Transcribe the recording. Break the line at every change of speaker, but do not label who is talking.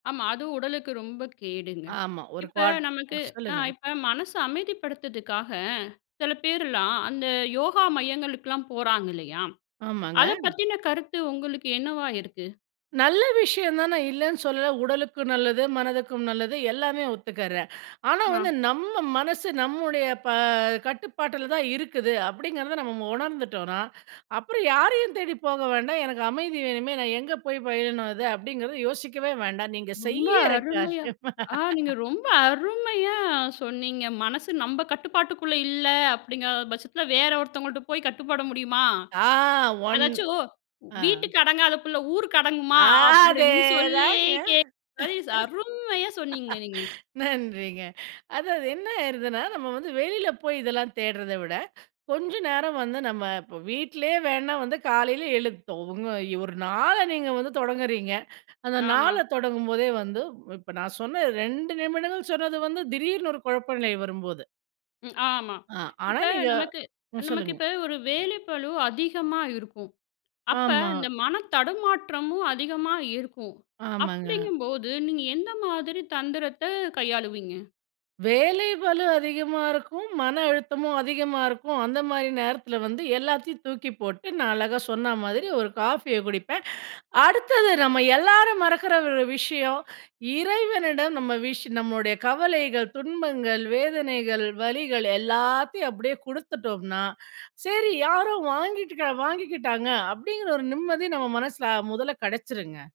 ஆமா, அதுவும் உடலுக்கு ரொம்ப கேடுங்க.
ஆமா, ஒரு
இப்ப
குவாட்
நமக்கு
அ
அ,
சொல்லுங்க.
இப்ப மனசு அமைதிப்படுத்துக்காக, சில பேர்லாம், அந்த யோகா மையங்களுக்குல்லாம் போறாங்க இல்லையா?
ஆமாங்க.
அத பத்தின கருத்து உங்களுக்கு என்னவா இருக்கு?
நல்ல விஷயம் தான், நான் இல்லைன்னு சொல்லல! உடலுக்கு நல்லது, மனதுக்கும் நல்லது எல்லாமே ஒத்துக்கறேன். ஆனா
ஆ.
வந்து, நம்ம மனசு நம்முடைய, ப கட்டுப்பாட்டுல தான் இருக்குது அப்டிங்கறத மு நம்ம உணர்ந்துட்டோன்னா, அப்புறம் யாரையும் தேடி போக வேண்டாம், "எனக்கு அமைதி வேணுமே, நான் எங்க போயி பயிலனும் அத" அப்டிங்கறத யோசிக்கவே வேண்டாம் நீங்க
ரொம்ப
செய்யற
அருமையா
காரியமா?
ஆ, நீங்க ரொம்ப அருமையா சொன்னீங்க! "மனசு நம்ப கட்டுப்பாட்டுக்குள்ள இல்ல" அப்டிங்கற பட்சத்துல, வேற ஒருத்தவங்கள்ட்ட போய் கட்டுப்பட முடியுமா?
ஆ, 1
அதாச்சும்
ஆ
"வீட்டுக்கு அடங்காத புள்ள ஊருக்கு அடங்குமா?"
ஆ.
அப்டின்னு, சொல்லியே
அதேதாங்க.
கேக் [unintelligible] அரும்மையா சொன்னீங்க நீங்க!
நன்றிங்க. அதாவது என்ன ஆயிருதுன்னா, நம்ம வந்து வெளில போயி இதெல்லாம் தேடறத விட, கொஞ்ச நேரம் வந்து நம்ம இப்ப, வீட்லயே வேன்ணா வந்து காலைல எழுந்ட்டோம் உங்க ஒரு நாள நீங்க வந்து தொடங்குறீங்க! அந்த
ஆமா.
நாள தொடங்கும்போதே வந்து இப்ப நான் சொன்ன 2 நிமிடங்கள் சொன்னது வந்து, திடீர்னு ஒரு குழப்ப நிலை வரும்போது.
ம் ஆமா,
ஆ, ஆனா
இப்ப
நீங்க
நமக்கு
ம்.
நமக்கு
சொல்லுங்க.
இப்ப ஒரு வேலைப்பளு அதிகமா இருக்கும். அப்ப
ஆமா.
இந்த மன தடுமாற்றமும் அதிகமா இருக்கும்.
ஆமாங்க.
அப்டிங்கும்போது, நீங்க எந்த மாதிரி தந்திரத்த கையாளுவீங்க?
வேலை பளு அதிகமா இருக்கும், மன அழுத்தமும் அதிகமா இருக்கும், அந்த மாரி நேரத்துல வந்து, எல்லாத்தையும் தூக்கி போட்டு, நான் அழகா சொன்ன மாதிரி ஒரு காஃபிய குடிப்பேன். அ, அடுத்தது நம்ம எல்லாரும் மறக்குற ஒரு விஷயம், இறைவனிடம் நம்ம விஷ் நம்மளுடைய கவலைகள், துன்பங்கள், வேதனைகள், வலிகள் எல்லாத்தையும் அப்டியே குடுத்துட்டோம்னா! "சரி, யாரோ வாங்கிட்டுக்கரா வாங்கிக்கிட்டாங்க!" அப்டிங்கற ஒரு நிம்மதி நம்ம மனசுல, அ, மொதல்ல கெடைச்சிருங்க.